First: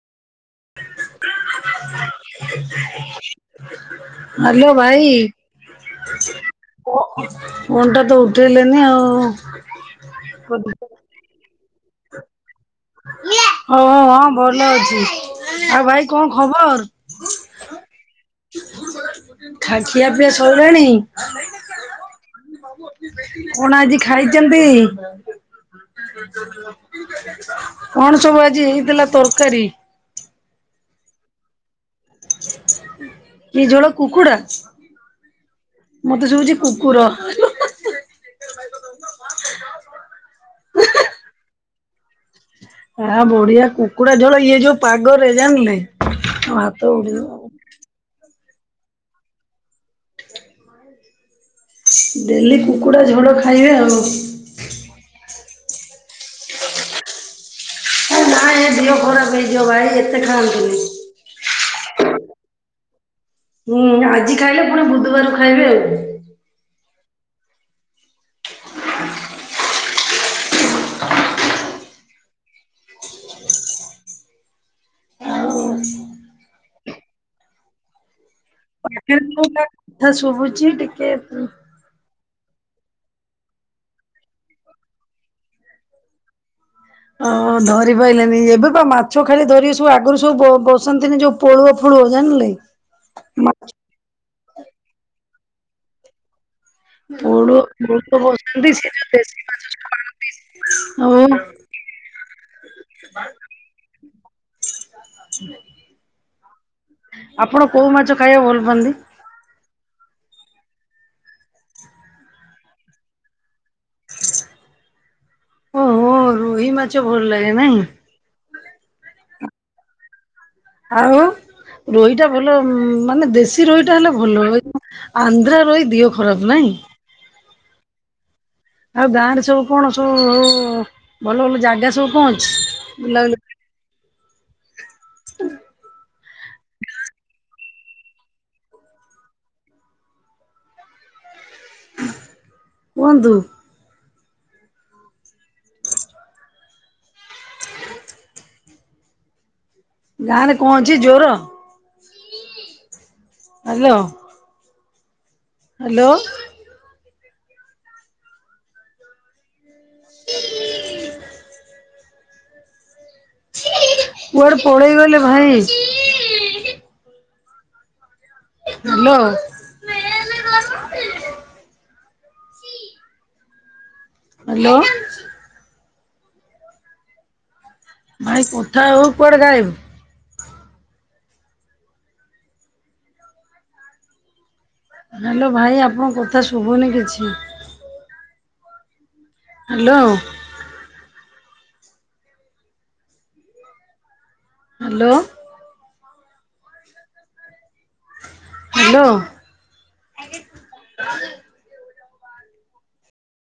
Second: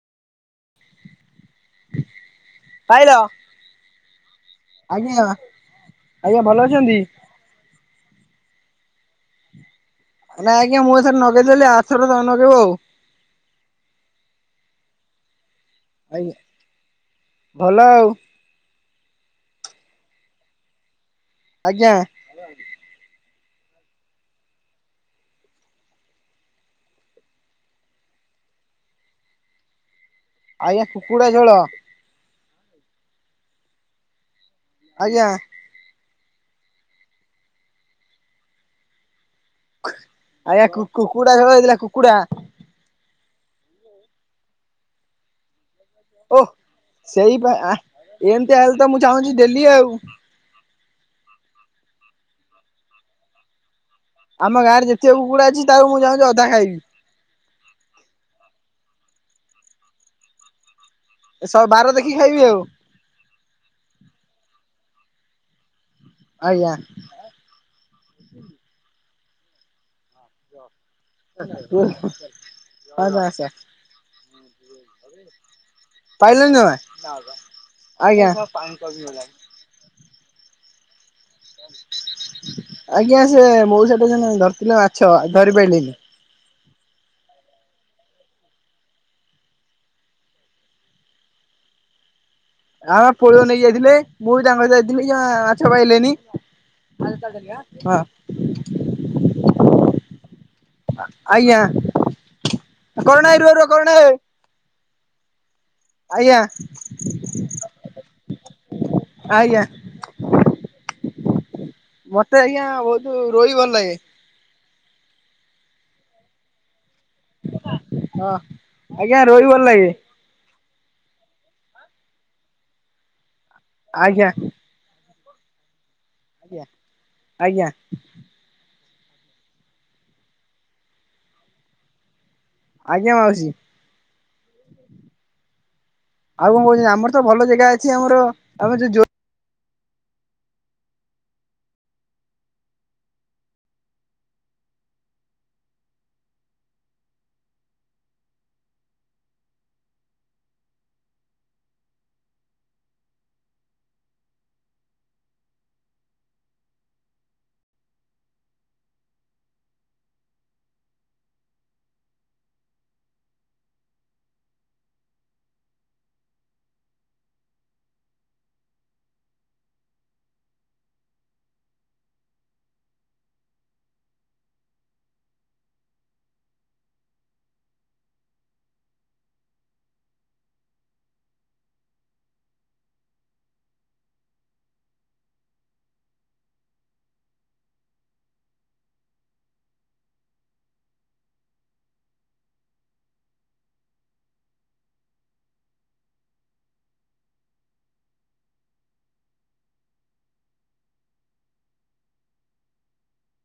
[inaudible] ପାଇଲ ହ୍ୟାଲୋ ଭାଇ ଆଜ୍ଞା। ଆଜ୍ଞା ଭଲ ଅଛନ୍ତି? ଫୋନ୍ ଟା ତ ଉଠେଇଲେନି ଆଉ। ନାଇଁ ଆଜ୍ଞା ମୁଁ ହଁ ଏଥର ନଗେଇ ଦେଲି ଆରଥର ତମେ ନଗେଇବ ଆଉ। ହଉ ହଁ ଭଲ ଅଛି। ଆଉ ଭାଇ କଣ ଆଜ୍ଞା ଖବର? ଭଲ ଆଉ ଖା ଖିଆ ପିଆ ସରଲାଣି। ଆଜ୍ଞା। କଣ ଆଜି ଖାଇଛନ୍ତି। କଣ ସବୁ ଆଜି ହେଇଥିଲା ତରକାରୀ? ଆଜ୍ଞା କୁକୁଡ଼ା ଝୋଳ। କି ଝୋଳ କୁକୁଡ଼ା? ଆଜ୍ଞା। ମତେ ଶଭୁଛି କୁକୁର। ଆଜ୍ଞା କୁକୁ କୁକୁଡା ଝୋଳ ହେଇଥିଲା କୁକୁଡ଼ା। ଆହା ବଢିଆ କୁକୁଡା ଝୋଳ ଇଏ ଯୋଉ ପାଗରେ ଜାଣିଲେ। ଓ ମୋ ହାତ ଉଡିଗଲା। ସେଇପା ଆ ଏମତି ହେଲେ ତ ମୁଁ ଚାହୁଁଛି ଡେଲି ଆଉ। ଡେଲି କୁକୁଡ଼ା ଝୋଳ ଖାଇବା ଆଉ। ଆମ ଗାଁରେ ଯେତିକ କୁକୁଡ଼ା ଅଛି ତାକୁ ମୁଁ ଚାହୁଁଛି ଅଧା ଖାଇବି। ଆ ଏ ଦେହ ଖରାପ୍ ହେଇଯିବ ଭାଇ ଏତେ ଖାଆନ୍ତୁନି। ଏ ଶ ବାର ଦେଖିକି ଖାଇବି ଆଉ। ହୁଁ ଆଜି ଖାଇଲେ ପୁଣି ବୁଧବାର ଖାଇବେ। ଆଜ୍ଞା। କଣ ମ ଆସ [inaudible] ପାଇିଲେଣି ଜମା। ଆଜ୍ଞା। ଚିକେନ୍‌ କୋଉଟା କଥା ଶୁଭୁଛି ଟିକେ- ଆଜ୍ଞା ସେ ମୋଉସା ଦେଇଥିନେ ଧରିଥିଲେ ମାଛ ଧରି ପାଇଲିନି। ହଁ ଧରି ପାଇଲେନି ଏବେ ପା ମାଛ ଖାଲି ଧରିବେ ସବୁ ଆଗରୁ ସବୁ ବ ବସନ୍ତିନି ଯୋଉ- ପୋଳୁଅ ଫୋଳୁଅ ଜାଣିଲେ। ଆଁ ପୋଳୁଅ ନେଇକି ମାଛ ଯାଇଥିଲେ ମୁଁ ବି ତାଙ୍କ ସହ ଯାଇଥିଲି ଯାଁ ମାଛ ପାଇଲିନି। ପୋଳୁଅ ପୋଳୁଅ [unintelligible] ଗତବର୍ଷ ଦେଶୀ ମାଛ ଖଳନ୍ତି ହଉ- ଆଁ କରୁଣା ଭାଇ ରୁହ ରୁହ କରୁଣା ଭାଇ। ଆଜ୍ଞା ଆପଣ କୋଉ ମାଛ ଖାଇବା ଭଲ ପାଆନ୍ତି? ଆଜ୍ଞା। ମତେ ଆଜ୍ଞା ବହୁତୁ ରୋହି ଭଲ ଲାଗେ। ଓହୋ ରୋହି ମାଛ ଭଲ ଲାଗେ ନାହିଁ। ହଁ ଆଜ୍ଞା ରୋହି ଭଲ ଲାଗେ। ଆଉ ରୋହିଟା ଭଲ ମାନେ ଦେଶୀ ରୋହିଟା ହେଲେ ଆଜ୍ଞା ଭଲ। ଆନ୍ଧ୍ରା ରୋହି ଦିହ ଖରାପ ଆଜ୍ଞା ନାଇଁ। ଆଜ୍ଞା। ଆଉ ଗାଁରେ ସବୁ କଣ ସବୁ ଆଉ ଭଲ ଭଲ ଜାଗା ସବୁ କଣ ଅଛି? ଆଜ୍ଞା ମାଉସୀ। ହ [unintelligible] ଆଉ କଣ କହୁଛନ୍ତି ଆମର ତ ଭଲ ଜେଗା ଅଛି ଆମର ଆମ ଯ ଜୋ କୁହନ୍ତୁ। ଗାଁରେ କଣ ଅଛି ଜୋର? ହାଲୋ। ହ୍ଯାଲୋ। ହ [unintelligible] କୁଆଡେ ପଳେଇଗଲେ ଭାଇ? ହ୍ୟାଲୋ ହ୍ୟାଲୋ ଭାଇ କଥା ହେଉ କୁଆଡେ ଗାୟପ! ହାଲୋ ଭାଇ ଆପଣଙ୍କ କଥା ଶୁଭୁନି କିଛି। Hello hello hello.